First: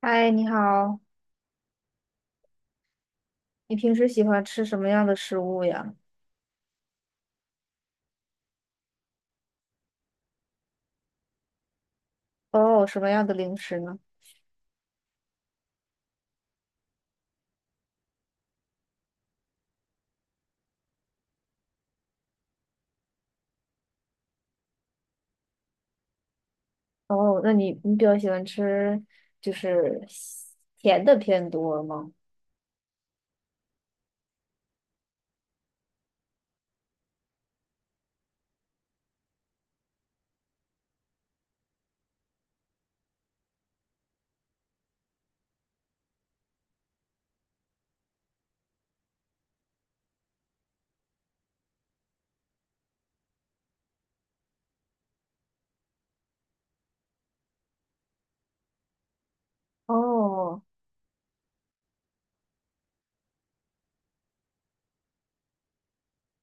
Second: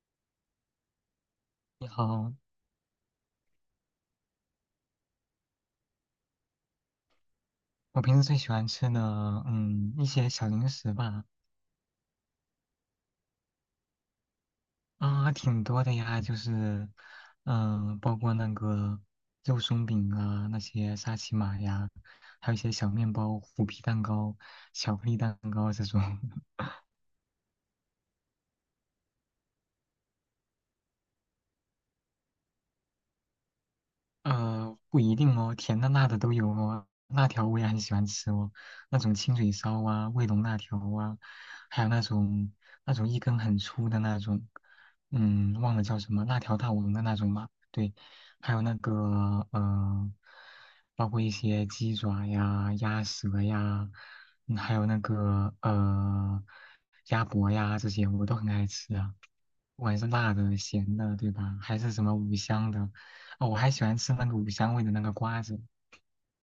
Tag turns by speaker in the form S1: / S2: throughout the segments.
S1: 嗨，你好，
S2: 你好。
S1: 你平时喜欢吃什么样的食物呀？
S2: 我平时最喜欢吃的，一些小零食吧。
S1: 哦，什么样的零食呢？
S2: 啊，挺多的呀，就是，包括那个肉松饼啊，那些沙琪玛呀，还有一些小面包、虎皮蛋糕、巧克力蛋糕这种。
S1: 哦，那你比较喜欢吃就是西甜的偏多吗？
S2: 不一定哦，甜的、辣的都有哦。辣条我也很喜欢吃哦，那种清水烧啊、卫龙辣条啊，还有那种一根很粗的那种。忘了叫什么，辣条大王的那种嘛。对，还有那个包括一些鸡爪呀、鸭舌呀，还有那个鸭脖呀这些，我都很爱吃啊。不管是辣的、
S1: 哦，
S2: 咸的，对吧？还是什么五香的。哦，我还喜欢吃那个五香味的那个瓜子。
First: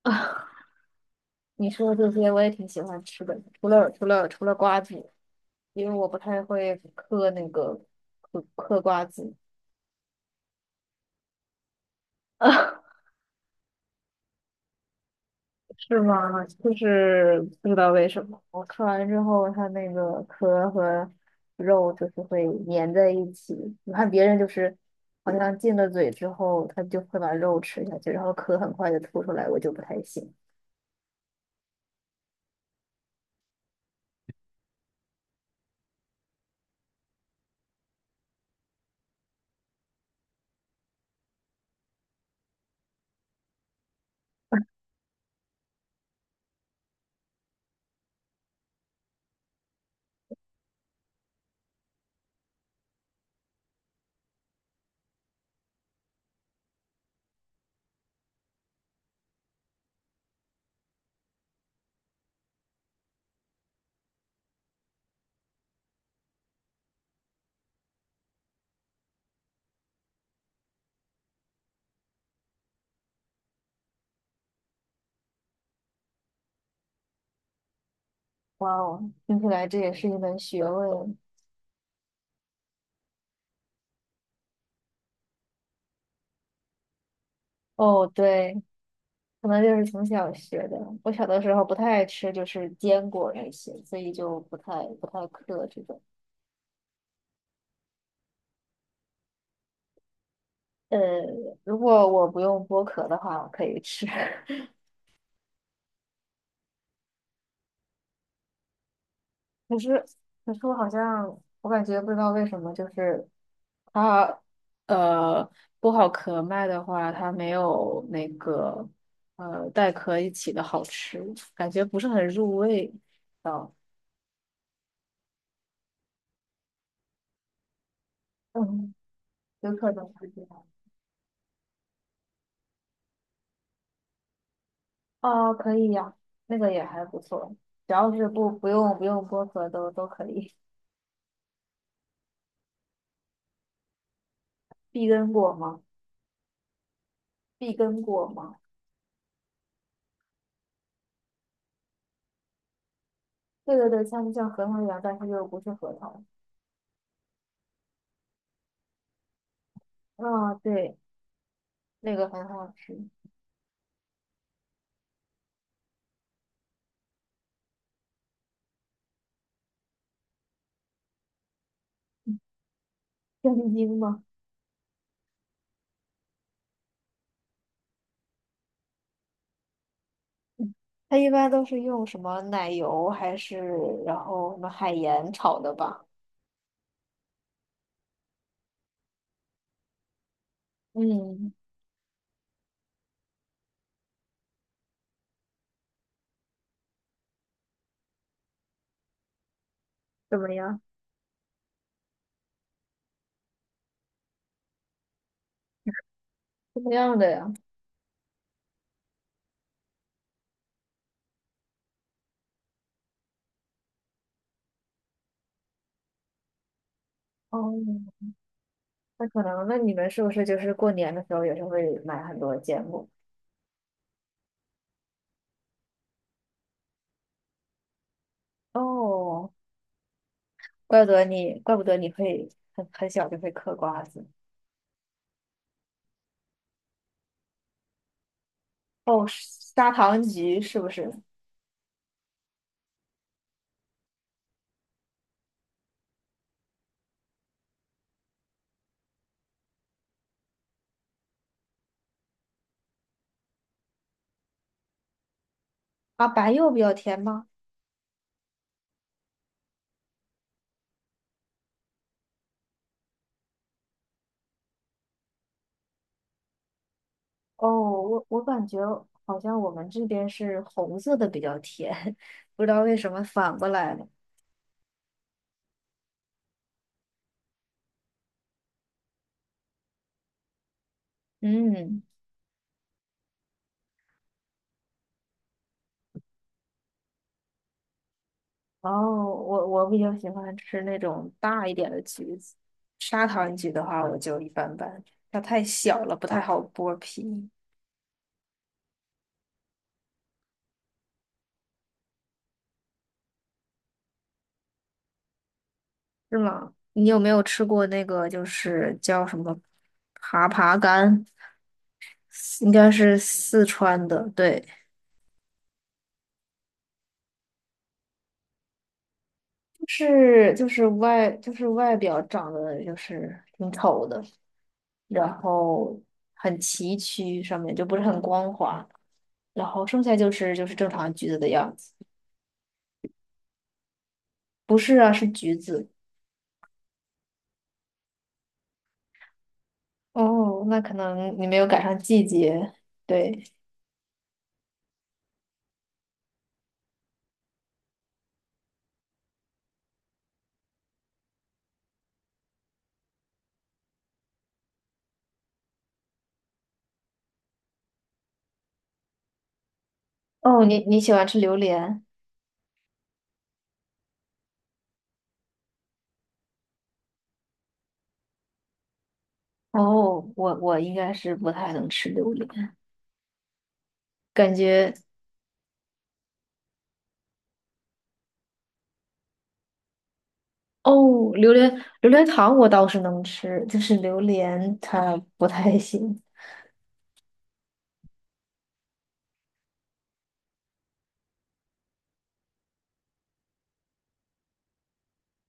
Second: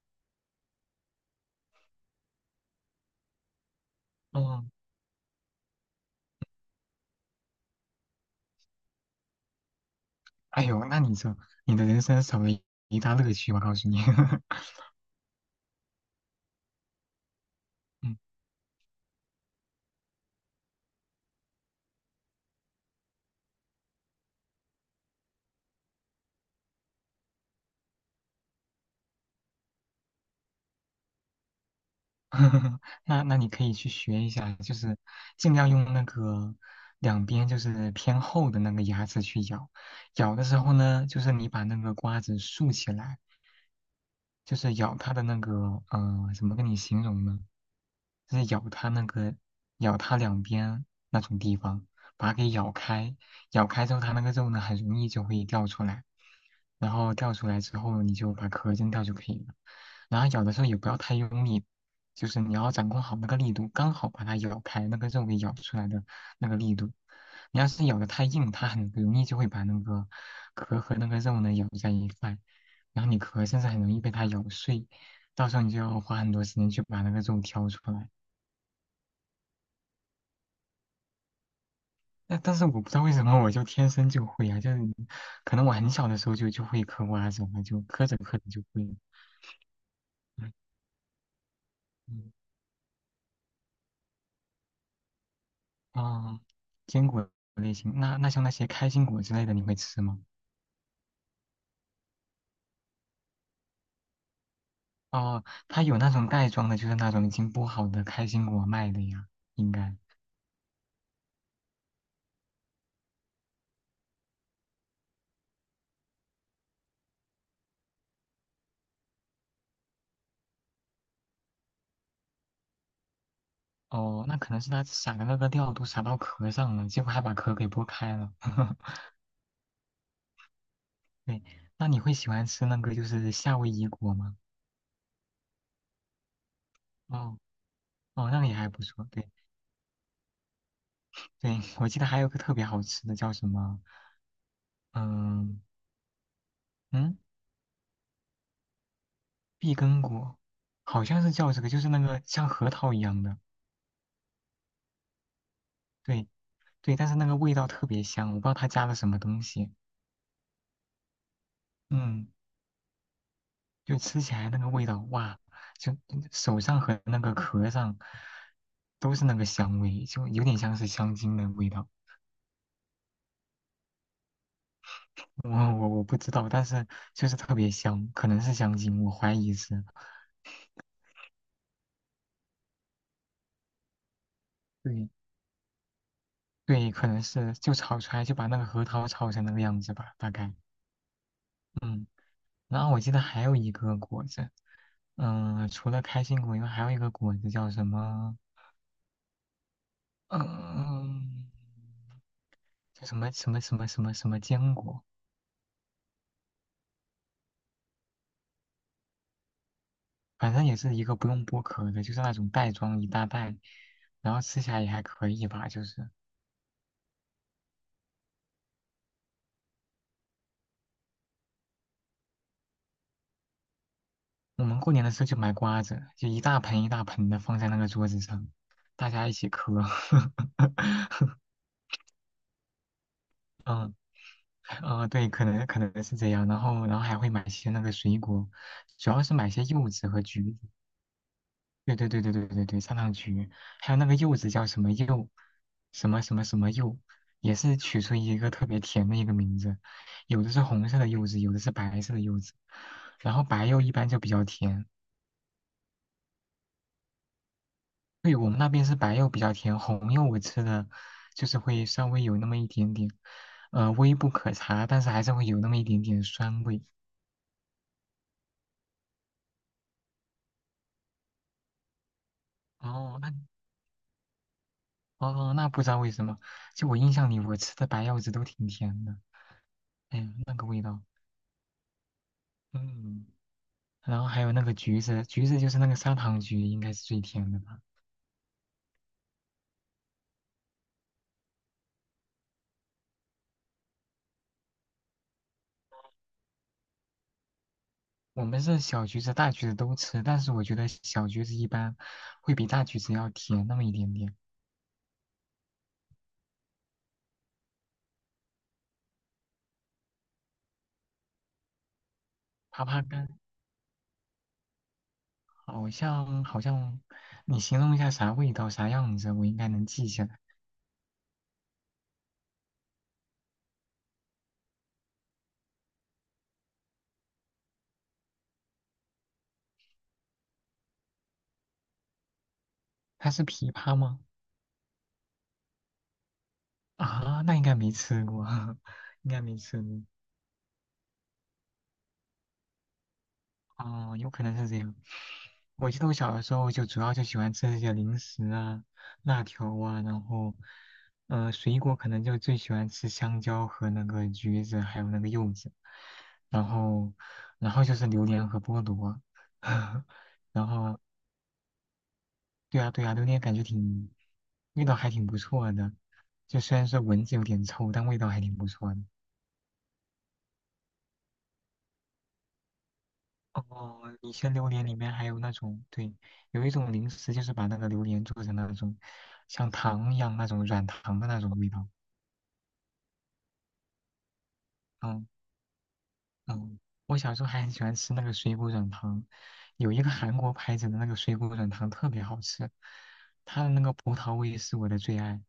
S1: 你说的这些我也挺喜欢吃的，除了
S2: 哦，
S1: 瓜子，因为我不太会嗑那个嗑瓜子。
S2: 哎呦，那你这你的人生少了一 一大乐趣，我告诉你。
S1: 是吗？就是不知道为
S2: 嗯。
S1: 什么，我吃完之后，它那个壳和肉就是会粘在一起。你看别人就是好像进了嘴之后，他就会把肉吃下去，然后壳很快就吐出来，我就不太行。
S2: 那你可以去学一下，就是尽量用那个两边就是偏厚的那个牙齿去咬。咬的时候呢，就是你把那个瓜子竖起来，就是咬它的那个，怎么跟你形容呢？就是咬它那个，咬它两边那种地方，把它给咬开。咬开之后，它那个肉呢，很容易就会掉出来，然后掉出来之后，你就把壳扔掉就可以了。然后咬的时候也不要太用力，就是你要掌控好那个力度，刚好把它咬开，那个肉给咬出来的那个力度。你要是咬的太硬，它很容易就会把那个壳和那个肉呢咬在一块。然后你壳甚至很容易被它咬碎，到时候你就要花很多时间去把那个肉挑出来。
S1: 哇哦，听起来这也是一门学问。
S2: 但是我不知道为什么我就天生就会啊，就是可能我很小的时候就会嗑瓜子了，就嗑
S1: 哦，
S2: 着嗑着
S1: 对，
S2: 就会了。
S1: 可能就是从小
S2: 嗯。
S1: 学的。我小的时候不太爱
S2: 嗯。
S1: 吃，就是坚果那些，所以就不太嗑这种。
S2: 哦，坚果类型。那像那些开心果之类的，你会吃吗？
S1: 呃，如果我不用剥壳的话，我可以吃。
S2: 哦，它有那种袋装的，就是那种已经剥好的开心果卖的呀，应
S1: 可
S2: 该。
S1: 是，可是我好像，我感觉不知道为什么，就是它，呃，剥好壳卖的话，它没有那个，带壳一起的好吃，感觉不是很入味。哦，
S2: 哦，那可能是它撒的那个料都撒到壳上了，结果还把壳给剥开了。
S1: 嗯，有可能是这样。
S2: 对，那你会喜欢吃那个就是夏威夷果吗？
S1: 哦，可以呀，那个也还不
S2: 哦
S1: 错，只要是
S2: 哦，那
S1: 不
S2: 也
S1: 不
S2: 还不
S1: 用不
S2: 错。
S1: 用
S2: 对
S1: 剥壳都可以。
S2: 对，我记得还有个特别好吃的叫什么？
S1: 碧根果
S2: 嗯
S1: 吗？
S2: 嗯。
S1: 碧根果吗？
S2: 碧根果，好像是叫这个，就是那个像核桃一样的。
S1: 对对对，像核桃一样，但是又不是核桃。
S2: 对对，但是那个味道特别香，我不知道它加了什么东西。
S1: 啊、对，那
S2: 嗯，
S1: 个很好吃。
S2: 就吃起来那个味道，哇，就手上和那个壳上都是那个香味，就有点像是香精的味道。
S1: 香精吗？
S2: 我不知道，但是就是特别香，可能是香精，我怀疑是。
S1: 它一般都是用什么奶油还是然后什么海
S2: 对
S1: 盐炒的吧？
S2: 对，可能是就炒出来就把那个核桃炒成那个样子吧，大概。
S1: 嗯，
S2: 嗯，然后我记得还有一个果子，除了开心果以外，还有一个果子叫什么？
S1: 怎么样？
S2: 嗯、叫什么什么什么什么什么坚果，
S1: 是这样的呀。
S2: 反正也是一个不用剥壳的，就是那种袋装一大袋，然后吃起来也还可以吧，就是。
S1: 哦，那可能，那你们是不是就是过年的时候也是会买很多芥末？
S2: 我们过年的时候就买瓜子，就一大盆一大盆的放在那个桌子上，大家一起
S1: 哦，
S2: 嗑。
S1: 怪不得 你，怪不得你会很小就会嗑瓜子。
S2: 对，可能是这样。然后还会买些那个水果，主要
S1: 哦，
S2: 是买些柚
S1: 砂
S2: 子
S1: 糖
S2: 和橘
S1: 橘
S2: 子。
S1: 是不是？
S2: 对对对对对对对，砂糖橘，还有那个柚子叫什么柚，什么什么什么柚，也是取出一个特别甜的一个名字。有的是红色的柚子，有的是白色的柚子。然后白柚一般就比较甜。
S1: 啊，白柚比较甜吗？
S2: 对，我们那边是白柚比较甜，红柚我吃的就是会稍微有那么一点点，微不可察，但是还是会有那么一点点酸味。
S1: 哦，我感觉好像我们这边是红色的比较甜，不知道为什
S2: 哦，
S1: 么
S2: 那
S1: 反过来了。
S2: 哦，那不知道为什么，就我印象里我吃的白柚子都挺甜的，哎呀，那个味道。
S1: 嗯。
S2: 嗯，然后还有那个橘子，橘子就是那个砂糖橘，应该是最甜的吧。
S1: 哦，我比较喜欢吃那种大一点的橘子，砂糖橘的话我就一般般，它太小了不太好剥皮，
S2: 我们是小橘子、大橘子都吃，但是我觉得小橘子一般会比大橘子要甜那么一点点。
S1: 是吗？你有没有吃过那个就是叫什么爬爬柑？应
S2: 爬
S1: 该
S2: 爬
S1: 是
S2: 柑？
S1: 四川的，对，
S2: 好像，你形容一下啥味道啥样子，我应该能记下来。
S1: 是就是外表长得就是挺丑的，然后很崎岖，上面就不是很光滑，然后剩下就是正常橘子的样子。
S2: 它是枇杷吗？
S1: 不是啊，是橘子。
S2: 啊，那应该没吃过，应该没吃过。
S1: 哦，那可能你没有赶上季节。对，
S2: 哦，有可能是这样。我记得我小的时候就主要就喜欢吃这些零食啊、辣条啊，然后，水果可能就最喜欢吃香蕉和那个橘子，还有那个柚子，然后，然后就是榴莲和菠萝。
S1: 哦，
S2: 然
S1: 你你
S2: 后
S1: 喜欢吃榴莲？
S2: 对啊对啊，榴莲感觉挺，味道还挺不错的，就虽然说闻着有点臭，但味道还挺不错的。
S1: 哦，我应该是不太能吃榴莲，
S2: 哦，以
S1: 感
S2: 前榴莲
S1: 觉
S2: 里面还有那种，对，有一种零食就是把那个榴莲做成那种像糖一样那种软糖的
S1: 哦，
S2: 那种味道。
S1: 榴莲糖我倒是能吃，就是榴莲它
S2: 嗯
S1: 不太行。
S2: 嗯，我小时候还很喜欢吃那个水果软糖，有一个韩国牌子的那个水果软糖特别好吃，它的那个葡萄味是我的最爱。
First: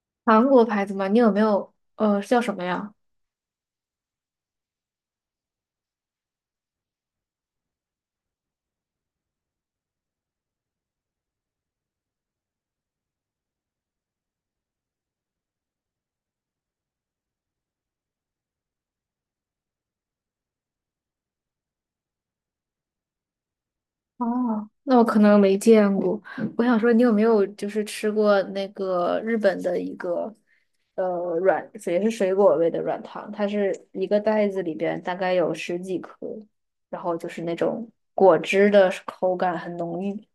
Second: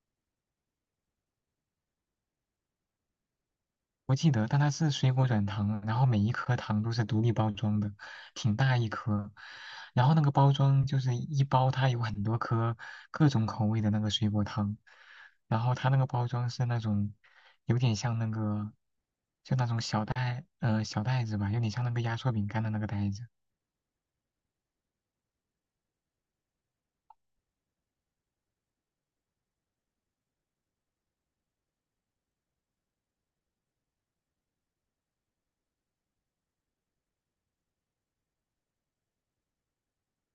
S1: 韩国牌子吗？你有没有叫什么呀？
S2: 我记得，但它是水果软糖，然后每一颗糖都是独立包装的，挺大一颗。然后那个包装就是一包，它有很多颗各种口味的那个水果糖。然后它那个包装是那种有点像那个，就那种小袋，小袋子吧，有点像那个压缩饼干的那个袋子。
S1: 哦，那我可能没见过。我想说，你有没有就是吃过那个日本的一个呃软，也是水果味的软糖？它是一个袋子里边大概有十几颗，然后就是那种果汁的口感很浓郁。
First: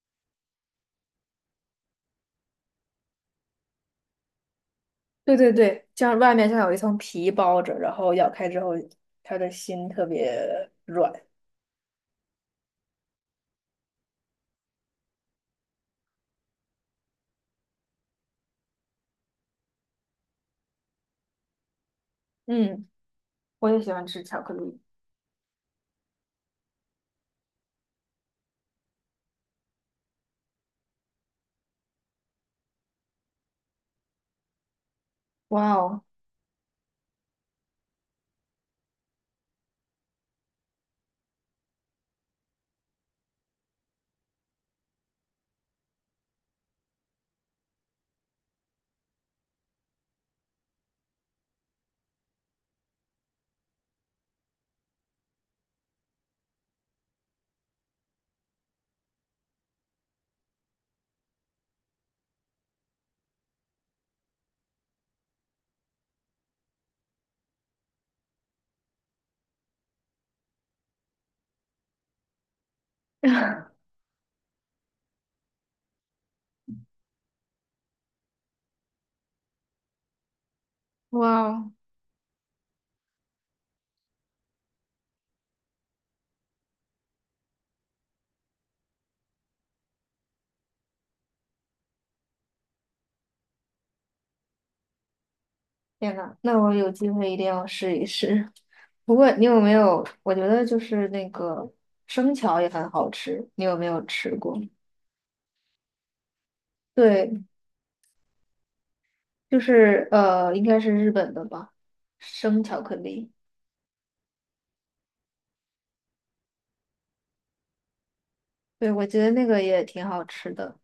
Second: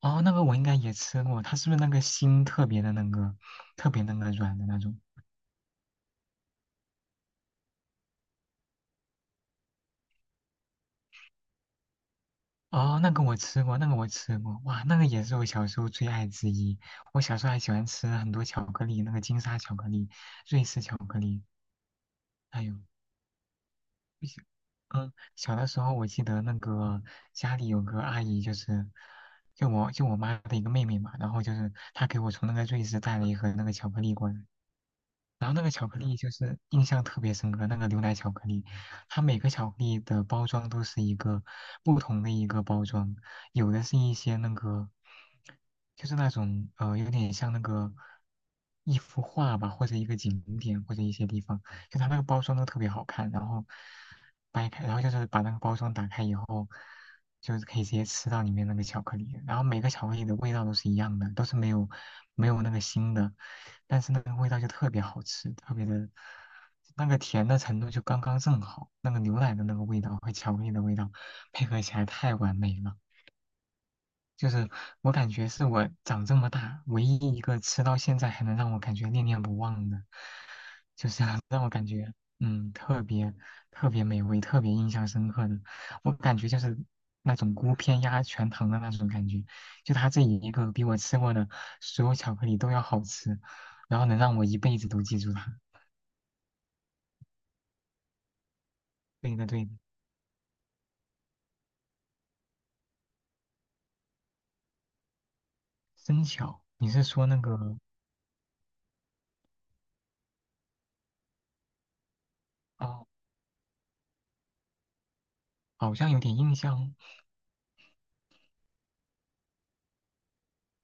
S2: 哦，那个我应该也吃过，它是不是那个心特别的那个，特别那个软的那种？
S1: 对对对，像外面像有一层皮包着，然后咬开之后，它的心特别软。
S2: 哦，那个我吃过，那个我吃过，哇，那个也是我小时候最爱之一。我小时候还喜欢吃很多巧克力，那个金沙巧克力、瑞士巧克力，还有，
S1: 嗯，我也喜欢吃巧克力。
S2: 嗯，小的时候我记得那个家里有个阿姨，就是就我妈的一个妹妹嘛，然后就是她给我从那个瑞士带了一盒那个巧克力过来，
S1: 哇
S2: 巧克
S1: 哦，
S2: 力就是印象特别深刻，那个牛奶巧克力，它每个巧克力的包装都是一个不同的一个包装，有的是一些那个，就是那种有点像那个一幅画吧，或者一个景点或者一些地方，就它那个包装都特别好看，然后掰开，然后就是把那个包装打开以后。就是可以直接吃到里面那个巧克力，然后每个巧克力的味道都是一样的，都是没有那个腥的，但是那个味道就特别好吃，特别的，那个甜的程度就刚刚正好，那个牛奶的那个味道和巧克力的味道配合起来太完美了。就是我感觉是我长这么大唯一一个吃到现在还能让我感觉念念不忘的，就是
S1: 哇
S2: 让我
S1: 哦，
S2: 感觉特别特别美味、特别印象深刻的。我感觉就是那种孤篇压全糖的那种感觉，就它这一个比我吃过的所有巧克力都要好吃，然后能让我一辈子都记住它。
S1: 天呐，那我有机会一定要试一试。不过
S2: 对
S1: 你
S2: 的，
S1: 有
S2: 对的。
S1: 没有？我觉得就是那个生巧也很好吃，你有没有吃过？
S2: 生巧，你是说那
S1: 对，
S2: 个。
S1: 就是应该是日本的吧，生巧克
S2: 哦，
S1: 力。
S2: 好像有点印象哦。
S1: 对，我觉得那个也挺好吃的。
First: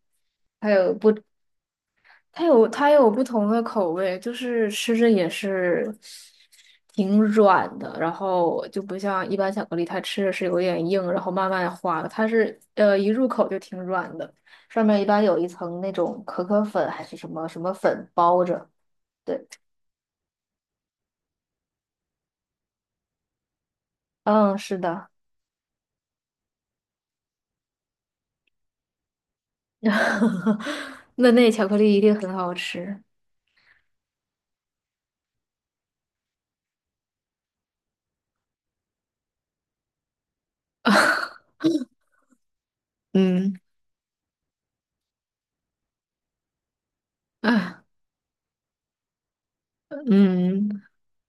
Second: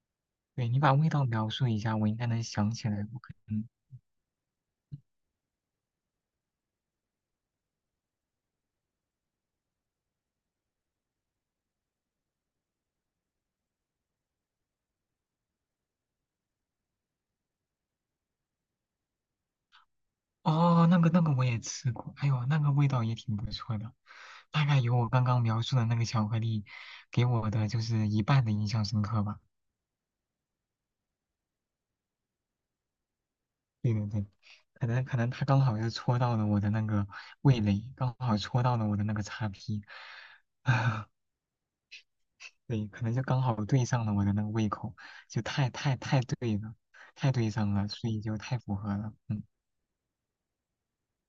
S2: 对，
S1: 还
S2: 你
S1: 有
S2: 把味
S1: 不
S2: 道描述一下，我应该能
S1: 它有
S2: 想起来。我
S1: 不
S2: 可
S1: 同的
S2: 能。
S1: 口味，就是吃着也是挺软的，然后就不像一般巧克力，它吃着是有点硬，然后慢慢化的。它是一入口就挺软的，上面一般有一层那种可可粉还是什么什么粉包着。
S2: 哦，那个我也吃过，哎呦，那个味道也挺不错的，
S1: 嗯，
S2: 大
S1: 是
S2: 概有我
S1: 的，
S2: 刚刚描述的那个巧克力给我的就是一半的印象深刻吧。
S1: 那那巧克力一定很好吃。
S2: 对对对，可能它刚好就戳到了我的那个味蕾，刚好戳到了我的那个叉 P。啊，对，可能就刚好
S1: 嗯
S2: 对上了我的那个胃口，就太太太对了，太对上
S1: 啊
S2: 了，所以就太符合了。嗯
S1: 嗯，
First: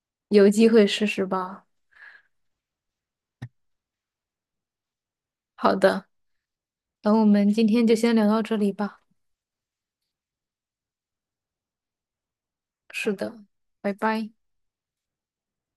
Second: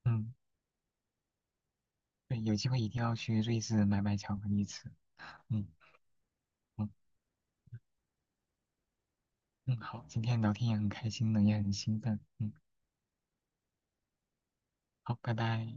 S2: 嗯，
S1: 有机会试试吧。
S2: 对，有机会一定要去瑞士买买巧克力吃。嗯。嗯
S1: 好的，那我们今天就先聊到这里吧。
S2: 嗯，好，今天聊天也很开心呢，也很兴奋。嗯，
S1: 是的，拜拜。
S2: 好，拜拜。